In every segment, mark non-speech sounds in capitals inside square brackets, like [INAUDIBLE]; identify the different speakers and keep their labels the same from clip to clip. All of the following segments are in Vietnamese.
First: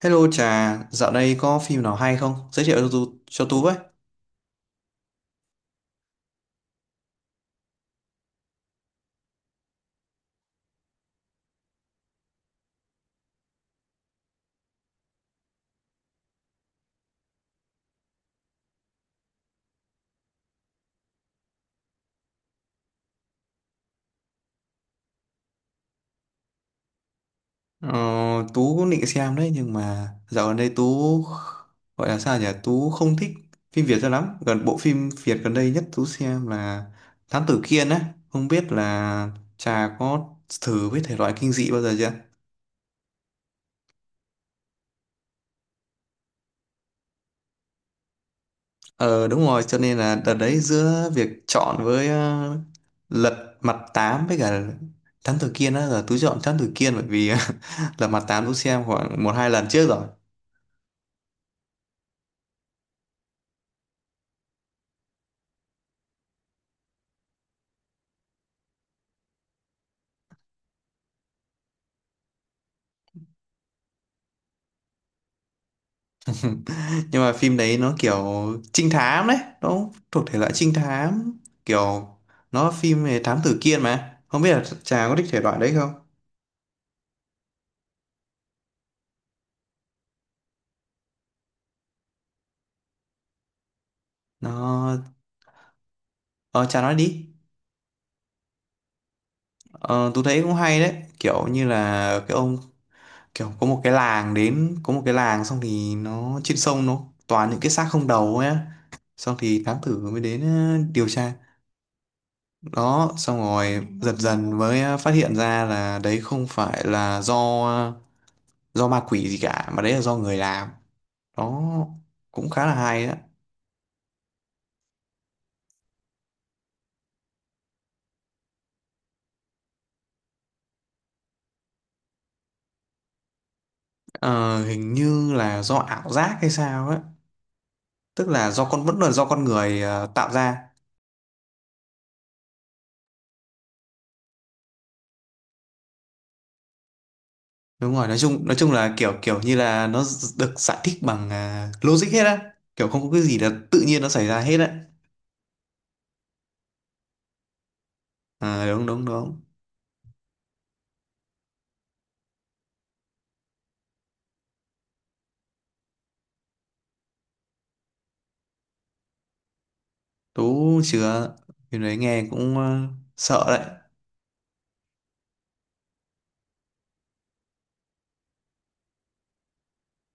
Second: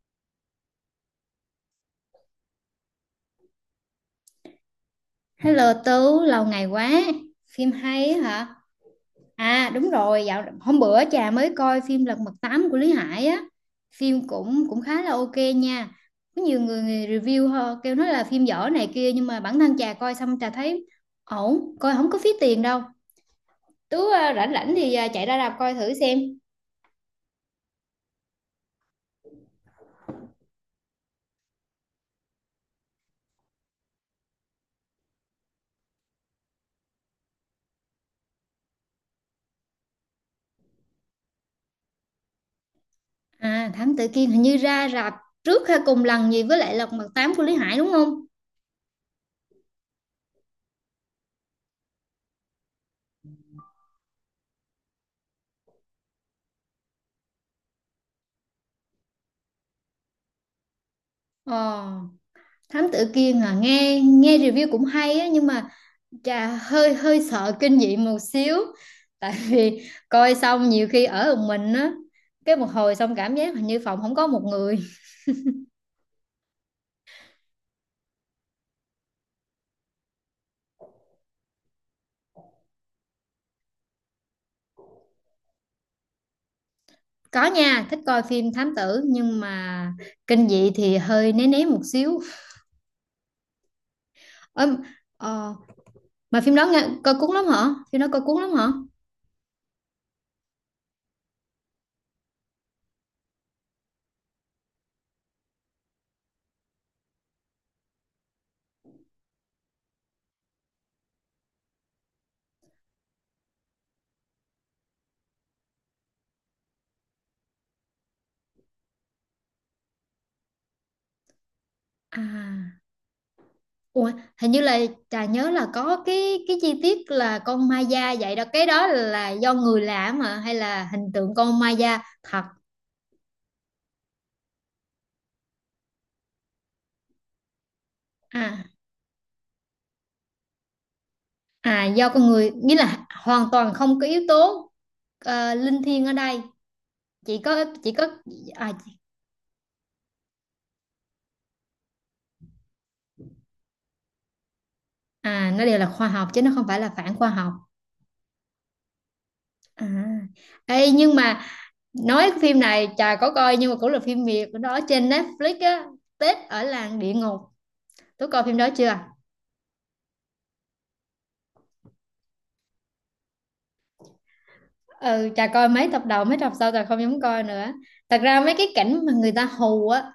Speaker 1: Hello Trà, dạo đây có phim nào hay không? Giới thiệu cho Tú với.
Speaker 2: Hello Tú, lâu ngày quá. Phim hay á hả? À đúng rồi, dạo hôm bữa trà mới coi phim Lật Mặt Tám của Lý Hải á. Phim cũng cũng khá là ok nha. Có nhiều người review họ kêu nói là phim dở này kia, nhưng mà bản thân trà coi xong trà thấy ổn, coi không có phí tiền đâu. Tú à, rảnh rảnh thì chạy ra rạp coi thử xem.
Speaker 1: Ờ, Tú cũng định xem đấy nhưng mà dạo gần đây Tú gọi là sao nhỉ? Tú không thích phim Việt cho lắm. Gần bộ phim Việt gần đây nhất Tú xem là Thám Tử Kiên á. Không biết là Trà có thử với thể loại kinh dị bao giờ chưa?
Speaker 2: À Thám Tử Kiên hình như ra rạp trước hay cùng lần gì với lại Lật Mặt Tám của Lý Hải đúng không?
Speaker 1: Ờ đúng rồi, cho nên là đợt đấy giữa việc chọn với Lật Mặt Tám với cả Thám Tử Kiên á, là Tú chọn Thám Tử Kiên bởi vì [LAUGHS] Lật Mặt Tám Tú xem khoảng một hai lần trước rồi.
Speaker 2: Ờ, Thám Tử Kiên à, nghe nghe review cũng hay á, nhưng mà chà, hơi hơi sợ kinh dị một xíu, tại vì coi xong nhiều khi ở một mình á, cái một hồi xong cảm giác hình như phòng không có một người.
Speaker 1: Nhưng mà phim đấy nó kiểu trinh thám đấy, nó thuộc thể loại trinh thám, kiểu nó phim về thám tử Kiên, mà không biết là chàng có thích thể loại đấy không?
Speaker 2: Có nha, thích coi phim thám tử nhưng mà kinh dị thì hơi né né một xíu. Ơ,
Speaker 1: nó
Speaker 2: ờ, mà phim
Speaker 1: ờ
Speaker 2: đó
Speaker 1: chàng
Speaker 2: nghe,
Speaker 1: nói
Speaker 2: coi
Speaker 1: đi.
Speaker 2: cuốn lắm hả? Phim đó coi cuốn lắm hả?
Speaker 1: Ờ tôi thấy cũng hay đấy, kiểu như là cái ông kiểu có một cái làng, xong thì nó trên sông nó toàn những cái xác không đầu ấy á. Xong thì thám tử mới đến điều tra đó, xong rồi dần dần mới phát hiện ra là đấy không phải là do ma quỷ gì cả, mà đấy là do người làm đó. Cũng khá là
Speaker 2: À
Speaker 1: hay đó.
Speaker 2: ủa, hình như là trà nhớ là có cái chi tiết là con ma da vậy đó, cái đó là do người làm mà, hay là hình tượng con ma da thật?
Speaker 1: Ờ, hình như là do ảo giác hay sao ấy, tức là
Speaker 2: À
Speaker 1: do con vẫn là do con người tạo ra.
Speaker 2: À, do con người, nghĩa là hoàn toàn không có yếu tố linh thiêng ở đây, chỉ có chỉ
Speaker 1: Đúng
Speaker 2: có
Speaker 1: rồi, nói chung nói
Speaker 2: à,
Speaker 1: chung là kiểu kiểu như là nó được giải thích bằng logic hết á, kiểu không có cái gì là tự nhiên nó xảy ra hết á.
Speaker 2: à, nó đều là khoa học chứ nó không phải là phản khoa học.
Speaker 1: Ờ, đúng đúng đúng.
Speaker 2: À ê, nhưng mà nói cái phim này chà có coi, nhưng mà cũng là phim Việt đó, trên Netflix á, Tết ở làng địa ngục, tôi coi phim đó chưa?
Speaker 1: Tú chưa. Cái đấy nghe cũng sợ đấy.
Speaker 2: Ừ chà, coi mấy tập đầu, mấy tập sau chà không dám coi nữa. Thật ra mấy cái cảnh mà người ta hù á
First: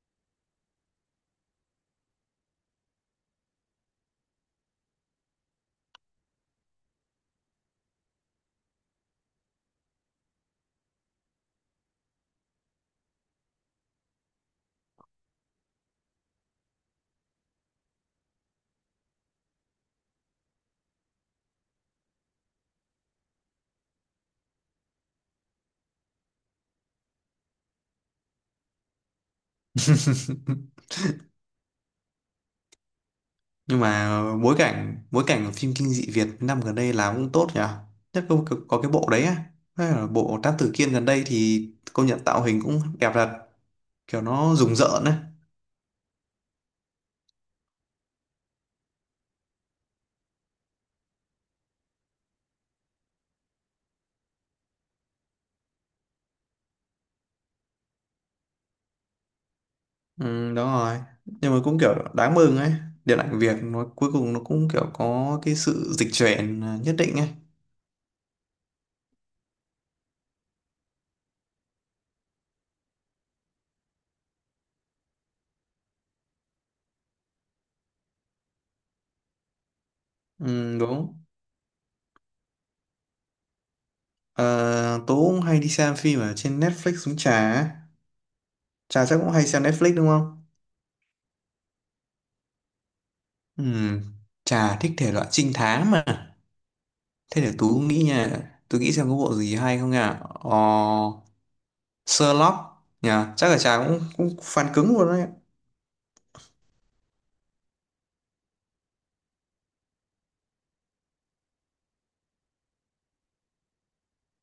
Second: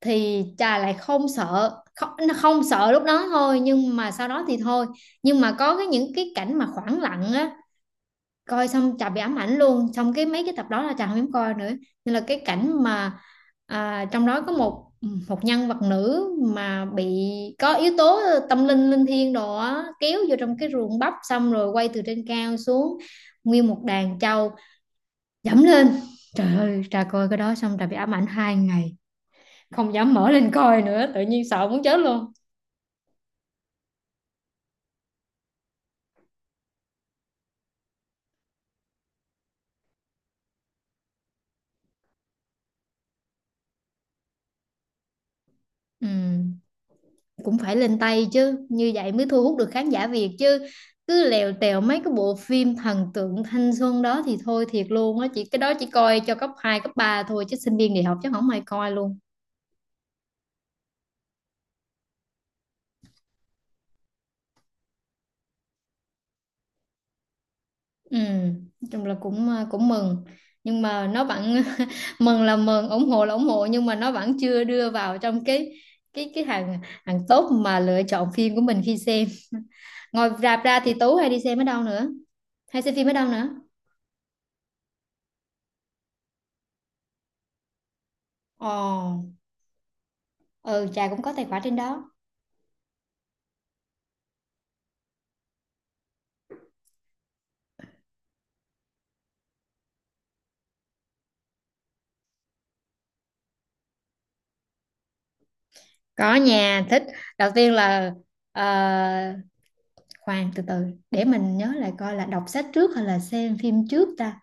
Speaker 2: thì trà lại không sợ, không, nó không sợ lúc đó thôi nhưng mà sau đó thì thôi. Nhưng mà có cái, những cái cảnh mà khoảng lặng á, coi xong trà bị ám ảnh luôn, xong cái mấy cái tập đó là trà không dám coi nữa. Nên là cái cảnh mà à, trong đó có một một nhân vật nữ mà bị có yếu tố tâm linh linh thiêng đồ á, kéo vô trong cái ruộng bắp, xong rồi quay từ trên cao xuống, nguyên một đàn trâu dẫm lên. Trời ơi, trà coi cái đó xong trà bị ám ảnh hai ngày, không dám mở lên coi
Speaker 1: [LAUGHS]
Speaker 2: nữa, tự nhiên sợ muốn chết luôn.
Speaker 1: Nhưng mà bối cảnh của phim kinh dị Việt năm gần đây làm cũng tốt nhỉ. Nhất có cái bộ đấy á, hay là bộ Thám Tử Kiên gần đây thì công nhận tạo hình cũng đẹp thật, kiểu nó rùng rợn ấy.
Speaker 2: Ừ, cũng phải lên tay chứ, như vậy mới thu hút được khán giả Việt chứ, cứ lèo tèo mấy cái bộ phim thần tượng thanh xuân đó thì thôi thiệt luôn á, chỉ cái đó chỉ coi cho cấp 2 cấp 3 thôi chứ sinh viên đại học chắc không ai coi luôn.
Speaker 1: Ừ, đúng rồi. Nhưng mà cũng kiểu đáng mừng ấy, điện ảnh Việt nó cuối cùng nó cũng kiểu có cái sự dịch chuyển nhất định ấy.
Speaker 2: Ừ, nói chung là cũng cũng mừng, nhưng mà nó vẫn [LAUGHS] mừng là mừng, ủng hộ là ủng hộ, nhưng mà nó vẫn chưa đưa vào trong cái hàng hàng top mà lựa chọn phim của mình khi xem. [LAUGHS] Ngoài rạp
Speaker 1: Ừ,
Speaker 2: ra thì Tú
Speaker 1: đúng.
Speaker 2: hay đi xem ở đâu nữa, hay xem phim ở đâu nữa?
Speaker 1: Ờ, Tố cũng hay đi xem phim ở trên Netflix uống trà ấy. Trà chắc cũng
Speaker 2: Ồ,
Speaker 1: hay xem Netflix đúng không?
Speaker 2: ừ, Trà cũng có tài khoản trên đó.
Speaker 1: Ừ, Trà thích thể loại trinh thám mà. Thế để Tú nghĩ nha, Tú nghĩ xem có bộ gì hay không nha. Ờ, Sherlock nha, chắc là chàng cũng cũng fan cứng luôn đấy.
Speaker 2: Có nhà thích. Đầu tiên là ờ, khoan từ từ, để mình nhớ lại coi là đọc sách trước hay là xem phim trước ta.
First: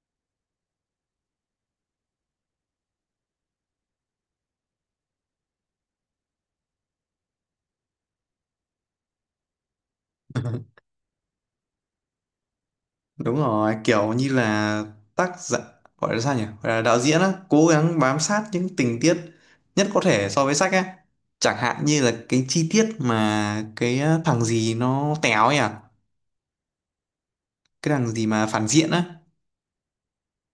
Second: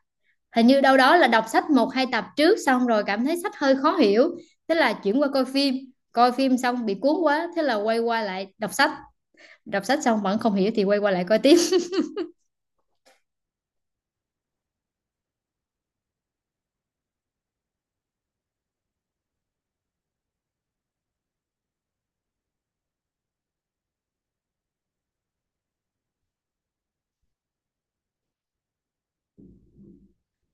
Speaker 2: Hình như đâu đó là đọc sách một hai tập trước, xong rồi cảm thấy sách hơi khó hiểu, thế là chuyển qua coi phim. Coi phim xong bị cuốn quá, thế là quay qua lại đọc sách, đọc sách xong vẫn không hiểu thì quay qua lại coi tiếp.
Speaker 1: Đúng rồi, kiểu như là tác giả gọi là sao nhỉ? Gọi là đạo diễn á, cố gắng bám sát những tình tiết nhất có thể so với sách á. Chẳng hạn như là cái chi tiết mà cái thằng gì nó téo nhỉ? Cái thằng gì mà phản diện á.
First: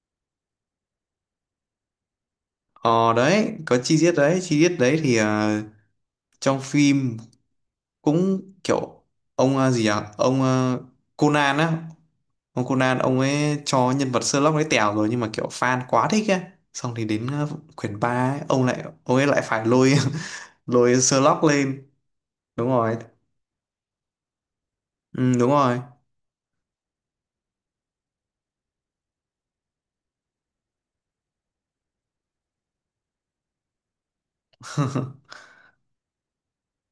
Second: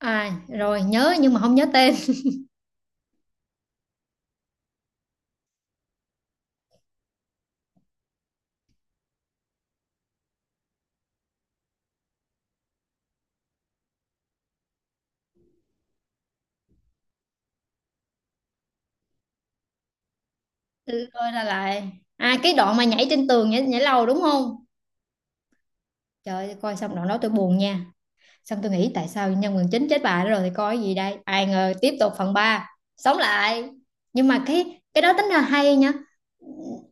Speaker 2: À rồi nhớ, nhưng mà không nhớ tên.
Speaker 1: Ờ đấy, có chi tiết đấy thì trong phim cũng kiểu ông gì à? Ông Conan á, ông Conan ông ấy cho nhân vật Sherlock ấy tèo rồi nhưng mà kiểu fan quá thích ấy, xong thì đến quyển 3 ấy, ông ấy lại phải lôi [LAUGHS] lôi
Speaker 2: Rồi là
Speaker 1: Sherlock lên.
Speaker 2: lại, à cái
Speaker 1: Đúng
Speaker 2: đoạn mà
Speaker 1: rồi,
Speaker 2: nhảy trên tường, nhảy lầu đúng không?
Speaker 1: ừ, đúng rồi.
Speaker 2: Trời ơi, coi xong đoạn đó tôi buồn nha, xong tôi nghĩ tại sao nhân vật chính chết bà đó rồi thì coi cái gì đây, ai ngờ tiếp tục phần 3 sống lại. Nhưng mà cái đó
Speaker 1: [LAUGHS]
Speaker 2: tính là hay nha.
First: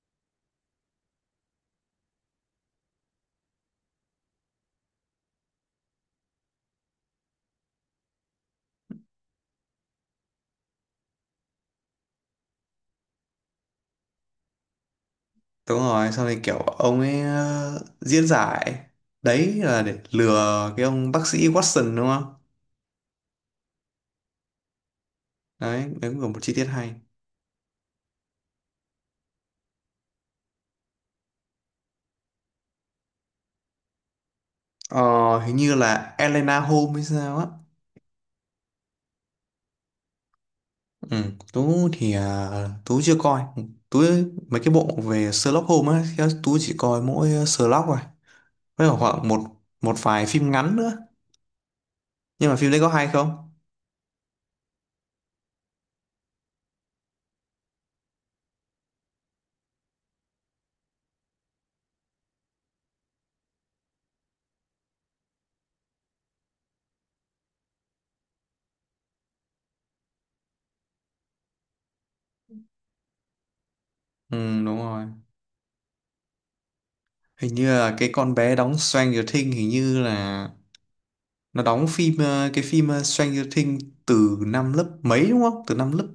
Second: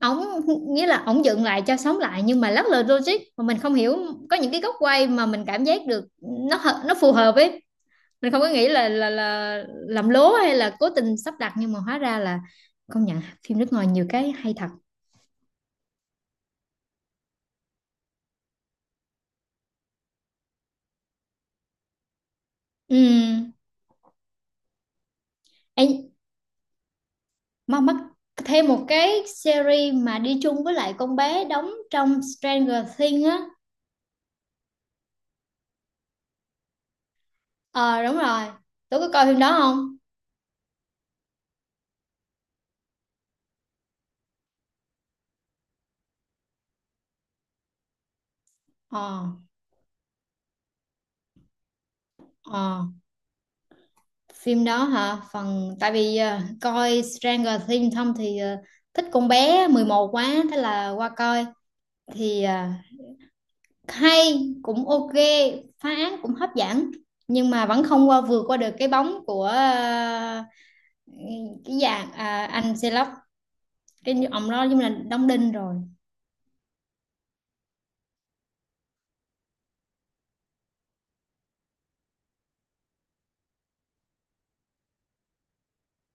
Speaker 2: Ổng, nghĩa là ổng dựng lại cho sống lại nhưng mà lắc lư logic mà mình không hiểu. Có những cái góc quay mà mình cảm giác được nó nó phù hợp ấy. Mình không có nghĩ là là làm lố hay là cố tình sắp đặt, nhưng mà hóa ra là, công nhận phim nước ngoài nhiều cái hay thật.
Speaker 1: Đúng rồi, xong thì kiểu ông ấy diễn giải đấy là để lừa cái ông bác sĩ Watson đúng không?
Speaker 2: Ừ.
Speaker 1: Đấy
Speaker 2: Em,
Speaker 1: đấy cũng là một chi tiết hay.
Speaker 2: mà mắc thêm một cái series mà đi chung với lại con bé đóng trong Stranger Things á.
Speaker 1: Ờ, hình như là Elena Holmes hay sao á.
Speaker 2: Ờ đúng rồi, tôi có coi phim đó không?
Speaker 1: Ừ, Tú thì Tú chưa coi. Tú mấy cái bộ về Sherlock Holmes á thì Tú chỉ coi mỗi Sherlock rồi, với cả khoảng
Speaker 2: Ờ,
Speaker 1: một một vài phim ngắn nữa. Nhưng mà phim đấy
Speaker 2: ờ
Speaker 1: có hay không?
Speaker 2: phim đó hả? Phần tại vì coi Stranger Things xong thì thích con bé 11 quá, thế là qua coi. Thì hay cũng ok, phá án cũng hấp dẫn, nhưng mà vẫn không qua vượt qua được cái bóng của cái dạng anh Sherlock, cái
Speaker 1: Ừ,
Speaker 2: ông đó
Speaker 1: đúng
Speaker 2: giống như là
Speaker 1: rồi,
Speaker 2: đóng đinh rồi.
Speaker 1: hình như là cái con bé đóng Stranger Things hình như là nó đóng phim Stranger Things từ năm lớp mấy đúng không? Từ năm lớp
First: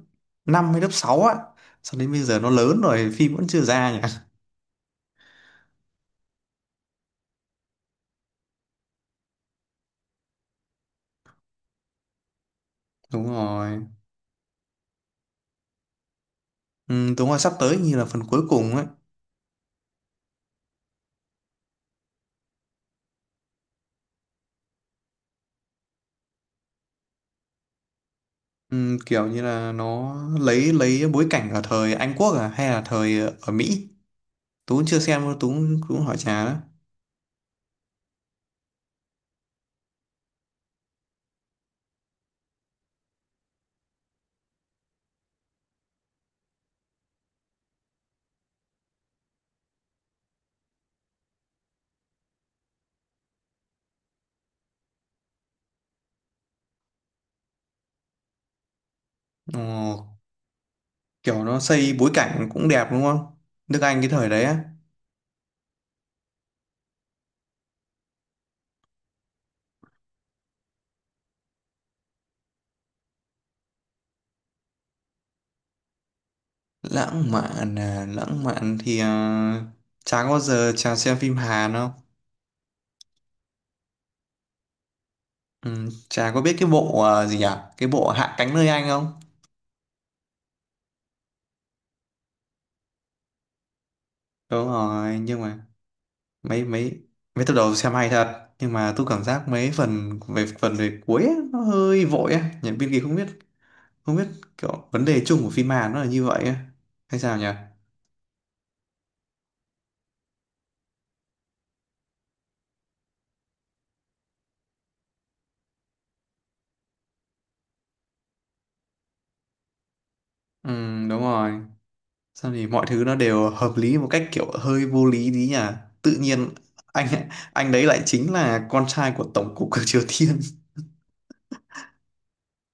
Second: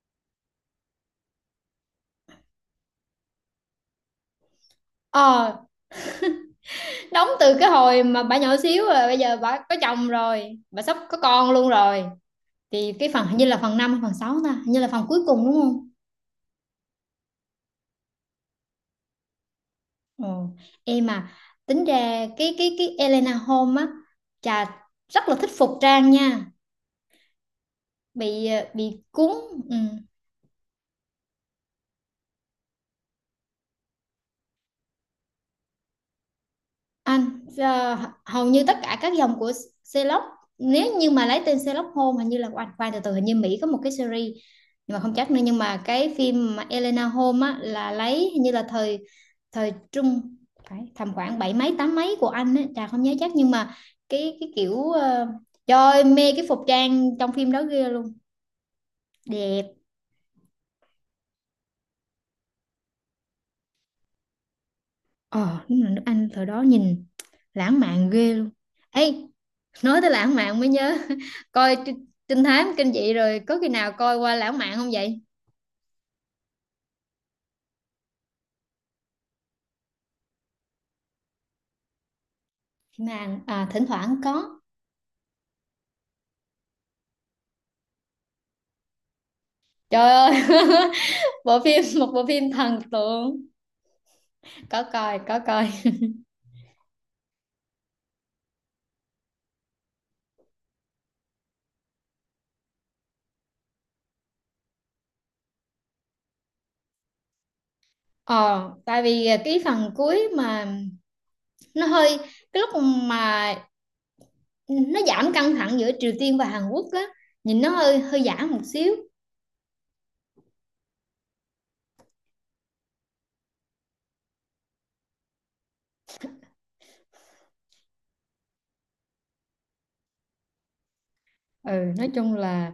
Speaker 1: 5 hay lớp 6 á. Sau đến bây giờ nó lớn rồi phim vẫn chưa ra nhỉ?
Speaker 2: Ờ, đóng từ cái hồi mà bà nhỏ xíu, rồi bây giờ bà có chồng rồi, bà sắp có con luôn rồi. Thì cái
Speaker 1: Đúng
Speaker 2: phần hình như là phần
Speaker 1: rồi,
Speaker 2: 5 hay phần 6 ta, hình như là phần cuối cùng đúng không?
Speaker 1: ừ, đúng rồi, sắp tới như là phần cuối cùng ấy.
Speaker 2: Ồ, em mà tính ra cái Elena Holmes á, chà rất là thích phục trang nha, bị bị
Speaker 1: Kiểu
Speaker 2: cuốn.
Speaker 1: như là
Speaker 2: Ừ.
Speaker 1: nó lấy bối cảnh ở thời Anh Quốc à hay là thời ở Mỹ? Tú cũng chưa xem đâu, Tú cũng hỏi Trà đó.
Speaker 2: Anh hầu như tất cả các dòng của Sherlock, nếu như mà lấy tên Sherlock Holmes hình như là anh, khoan từ từ, hình như Mỹ có một cái series nhưng mà không chắc nữa. Nhưng mà cái phim mà Elena Holmes á là lấy hình như là thời, thời trung, phải tầm khoảng bảy mấy tám mấy của anh ấy, Trà không nhớ chắc, nhưng mà cái kiểu trời ơi, mê cái phục trang trong phim đó ghê luôn,
Speaker 1: Ồ,
Speaker 2: đẹp.
Speaker 1: kiểu nó xây bối cảnh cũng đẹp đúng không? Nước Anh cái thời đấy á.
Speaker 2: Ờ, đúng là nước Anh thời đó nhìn lãng mạn ghê luôn. Ê, nói tới lãng mạn mới nhớ, [LAUGHS] coi trinh trinh thám kinh dị rồi có khi nào coi qua lãng mạn không vậy?
Speaker 1: Lãng mạn à, lãng mạn thì Trà có bao giờ Trà xem phim Hàn không?
Speaker 2: Mà thỉnh thoảng có.
Speaker 1: Trà có biết cái bộ gì nhỉ, cái bộ Hạ cánh nơi Anh không?
Speaker 2: Trời ơi, [LAUGHS] bộ phim, một bộ phim thần tượng.
Speaker 1: Đúng
Speaker 2: Có coi,
Speaker 1: rồi,
Speaker 2: có
Speaker 1: nhưng
Speaker 2: coi.
Speaker 1: mà mấy mấy mấy tập đầu xem hay thật nhưng mà tôi cảm giác mấy phần về cuối á, nó hơi vội á, nhà biên kịch không biết kiểu vấn đề chung của phim Hàn nó là như vậy ấy. Hay sao nhỉ?
Speaker 2: Ờ, tại vì cái phần cuối mà nó hơi, cái lúc mà nó giảm căng thẳng giữa Triều Tiên và Hàn Quốc á, nhìn nó hơi hơi giả một xíu.
Speaker 1: Ừ, đúng rồi, sao thì mọi thứ nó đều hợp lý một cách kiểu hơi vô lý tí nhỉ, tự nhiên anh anh đấy lại chính là con trai của tổng cục của Triều Tiên.
Speaker 2: Ừ, nói chung là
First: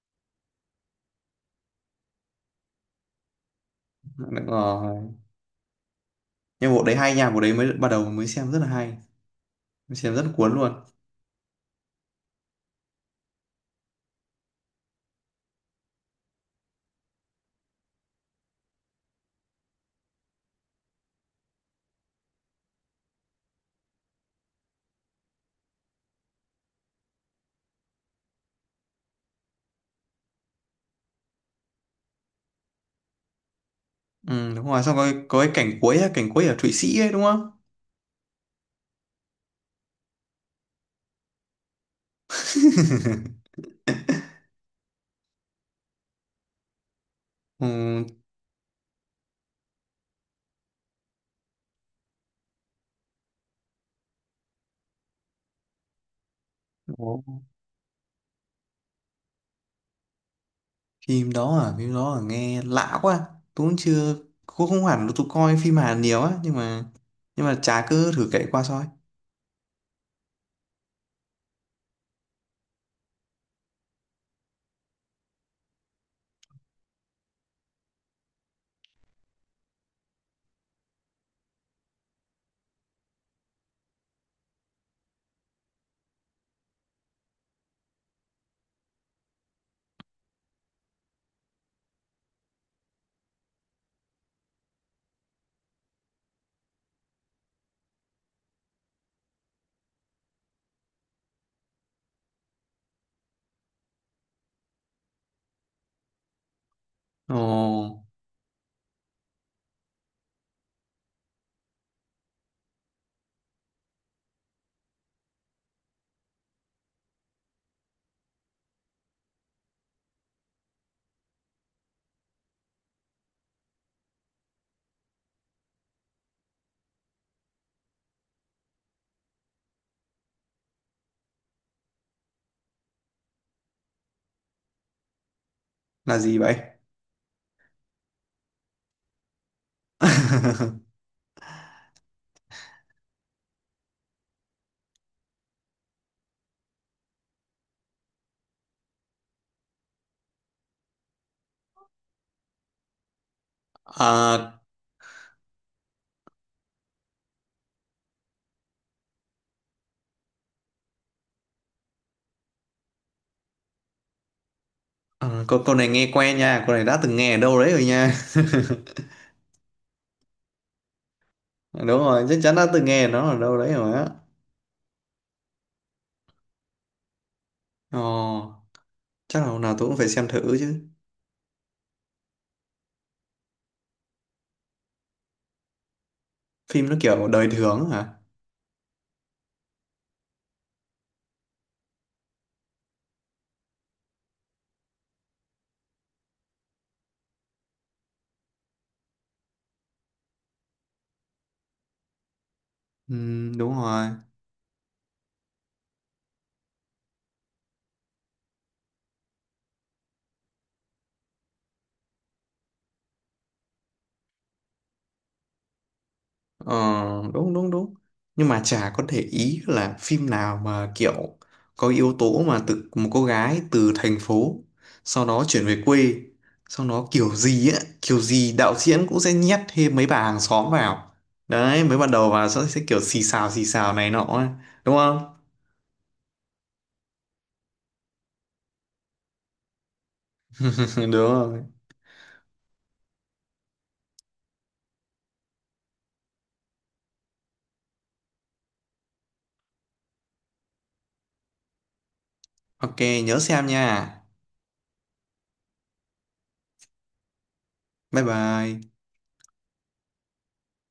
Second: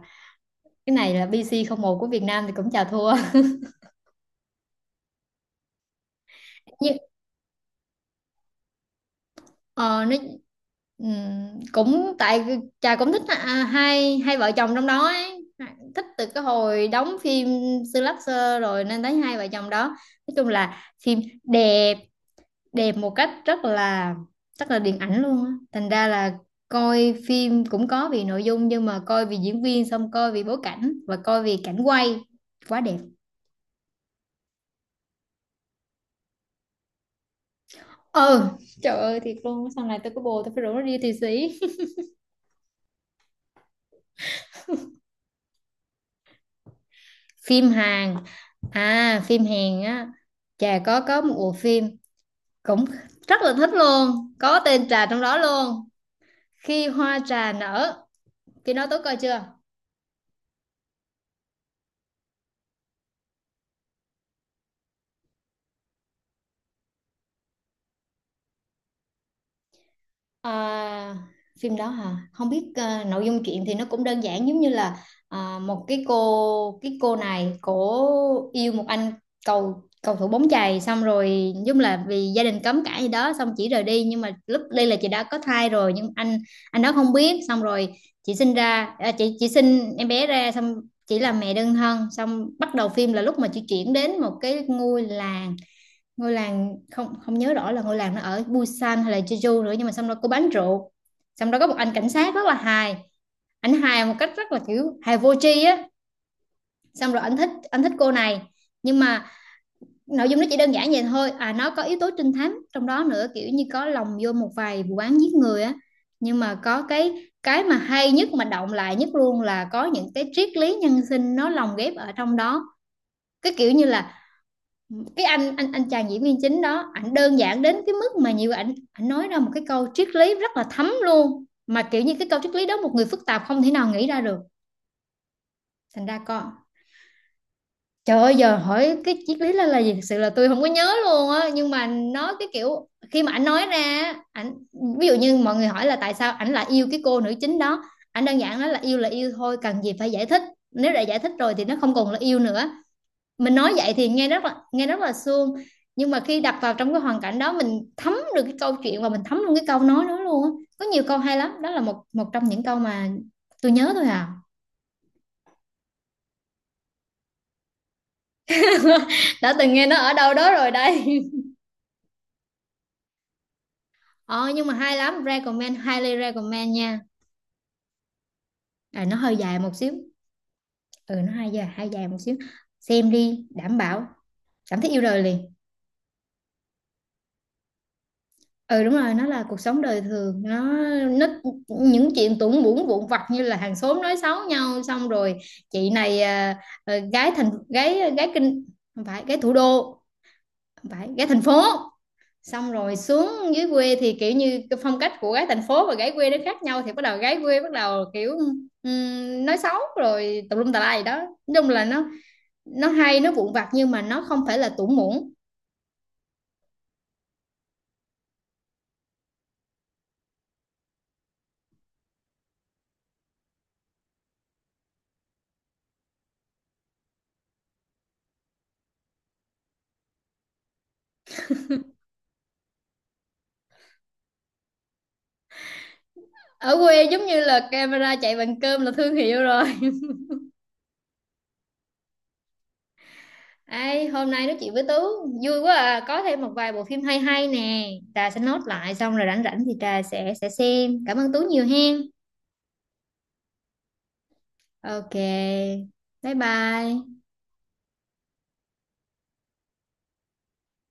Speaker 2: cái này là BC một của Việt Nam thì cũng chà thua.
Speaker 1: [LAUGHS] Đúng rồi, nhưng
Speaker 2: [LAUGHS]
Speaker 1: bộ đấy
Speaker 2: Nhưng
Speaker 1: hay nha, bộ đấy mới bắt đầu mới xem rất là hay, mới
Speaker 2: ờ, nó,
Speaker 1: xem rất cuốn luôn.
Speaker 2: cũng tại chà cũng thích hai hai vợ chồng trong đó ấy, thích từ cái hồi đóng phim Slasher rồi, nên thấy hai vợ chồng đó nói chung là phim đẹp, đẹp một cách rất là, rất là điện ảnh luôn á, thành ra là coi phim cũng có vì nội dung, nhưng mà coi vì diễn viên, xong coi vì bối cảnh, và coi vì cảnh quay quá đẹp.
Speaker 1: Ừ, đúng rồi, xong có cái cảnh cuối á, cảnh cuối ở Thụy Sĩ ấy đúng không?
Speaker 2: Ừ, trời ơi thiệt luôn, sau này tôi có bồ tôi phải rủ nó đi Thụy Sĩ. [LAUGHS] Phim Hàn, à phim Hàn á, trà có một bộ phim cũng rất là thích luôn, có tên trà trong đó luôn: Khi Hoa
Speaker 1: Ừ,
Speaker 2: Trà Nở. Khi đó tôi coi chưa?
Speaker 1: phim đó à? Phim đó à? Nghe lạ quá, tôi cũng chưa, cũng không hẳn là tôi coi phim Hàn nhiều á, nhưng mà chả cứ thử kể qua thôi.
Speaker 2: À, phim đó hả? Không biết à, nội dung chuyện thì nó cũng đơn giản, giống như là một cái cô, cái cô này cổ yêu một anh cầu cầu thủ bóng chày, xong rồi giống là vì gia đình cấm cãi gì đó, xong chỉ rời đi nhưng mà lúc đi là chị đã có thai rồi, nhưng anh đó không biết. Xong rồi chị sinh ra, à, chị sinh em bé ra, xong chỉ là mẹ đơn thân. Xong bắt đầu phim là lúc mà chị chuyển đến một cái ngôi làng, ngôi làng không không nhớ rõ là ngôi làng nó ở Busan hay là Jeju nữa. Nhưng mà xong đó có bán rượu, xong đó có một anh cảnh sát rất là hài, anh hài một cách rất là kiểu hài vô tri á, xong rồi anh thích, anh thích
Speaker 1: Ồ,
Speaker 2: cô này, nhưng mà nội dung nó chỉ đơn giản vậy thôi à, nó có yếu tố trinh thám trong đó nữa, kiểu như có lồng vô một vài vụ án giết người á. Nhưng mà có cái mà hay nhất mà động lại nhất luôn là có những cái triết lý nhân sinh nó lồng ghép ở trong đó. Cái kiểu như là cái anh, anh chàng diễn viên chính đó, ảnh đơn giản đến cái mức mà nhiều ảnh ảnh nói ra một cái câu triết lý rất là thấm luôn, mà kiểu như cái câu triết lý đó một người phức tạp không thể nào nghĩ ra được. Thành
Speaker 1: là
Speaker 2: ra
Speaker 1: gì
Speaker 2: con,
Speaker 1: vậy?
Speaker 2: trời ơi, giờ hỏi cái triết lý là gì thực sự là tôi không
Speaker 1: [LAUGHS]
Speaker 2: có nhớ luôn á, nhưng mà nó cái kiểu khi mà ảnh nói ra, ảnh ví dụ như mọi người hỏi là tại sao ảnh lại yêu cái cô nữ chính đó, ảnh đơn giản nói là yêu thôi, cần gì phải giải thích, nếu đã giải thích rồi thì nó không còn là yêu nữa. Mình nói vậy thì nghe rất là,
Speaker 1: à,
Speaker 2: nghe rất là suông, nhưng mà khi đặt vào trong cái hoàn cảnh đó mình thấm được cái câu chuyện và mình thấm luôn cái câu nói đó luôn á. Có nhiều câu hay lắm, đó là một, một trong những câu mà tôi nhớ thôi à.
Speaker 1: câu này nghe quen nha, câu này đã từng nghe ở đâu đấy rồi nha.
Speaker 2: [LAUGHS] Đã từng nghe nó ở đâu đó rồi đây.
Speaker 1: [LAUGHS] Đúng rồi, chắc chắn đã từng nghe nó ở đâu đấy rồi á.
Speaker 2: [LAUGHS] Ờ, nhưng mà hay lắm, recommend, highly recommend nha.
Speaker 1: Ồ.
Speaker 2: À, nó hơi
Speaker 1: Chắc là
Speaker 2: dài
Speaker 1: hôm
Speaker 2: một
Speaker 1: nào tôi
Speaker 2: xíu.
Speaker 1: cũng phải xem thử chứ.
Speaker 2: Ừ, nó hơi dài, hơi dài một xíu. Xem đi đảm bảo cảm thấy yêu đời liền.
Speaker 1: Phim nó kiểu đời thường hả?
Speaker 2: Ừ đúng rồi, nó là cuộc sống đời thường, nó những chuyện tủng bủn vụn vặt như là hàng xóm nói xấu nhau, xong rồi chị này à, à, gái thành, gái gái kinh, không phải gái thủ đô, không phải gái thành phố, xong rồi
Speaker 1: Ừ,
Speaker 2: xuống dưới
Speaker 1: đúng
Speaker 2: quê
Speaker 1: rồi.
Speaker 2: thì kiểu như cái phong cách của gái thành phố và gái quê nó khác nhau, thì bắt đầu gái quê bắt đầu kiểu nói xấu rồi tùm lum tà lai gì đó. Nói chung là nó hay, nó vụn vặt nhưng mà nó không phải là tủng bủn.
Speaker 1: Ờ, đúng đúng đúng, nhưng mà chả có để ý là phim nào mà kiểu có yếu tố mà từ một cô gái từ thành phố sau đó chuyển về quê, sau đó kiểu gì á kiểu gì đạo diễn cũng sẽ nhét thêm mấy bà hàng xóm vào, đấy mới ban đầu vào sẽ kiểu xì xào này nọ ấy. Đúng không?
Speaker 2: Ở quê giống như là camera chạy bằng cơm là thương hiệu rồi.
Speaker 1: [LAUGHS] Đúng rồi,
Speaker 2: Ê, hôm nay nói chuyện với Tú vui quá à, có thêm một vài bộ phim hay hay nè, Trà sẽ nốt lại, xong rồi rảnh rảnh thì Trà sẽ xem. Cảm ơn Tú nhiều hen.
Speaker 1: ok, nhớ xem nha,
Speaker 2: Ok. Bye bye.
Speaker 1: bye bye.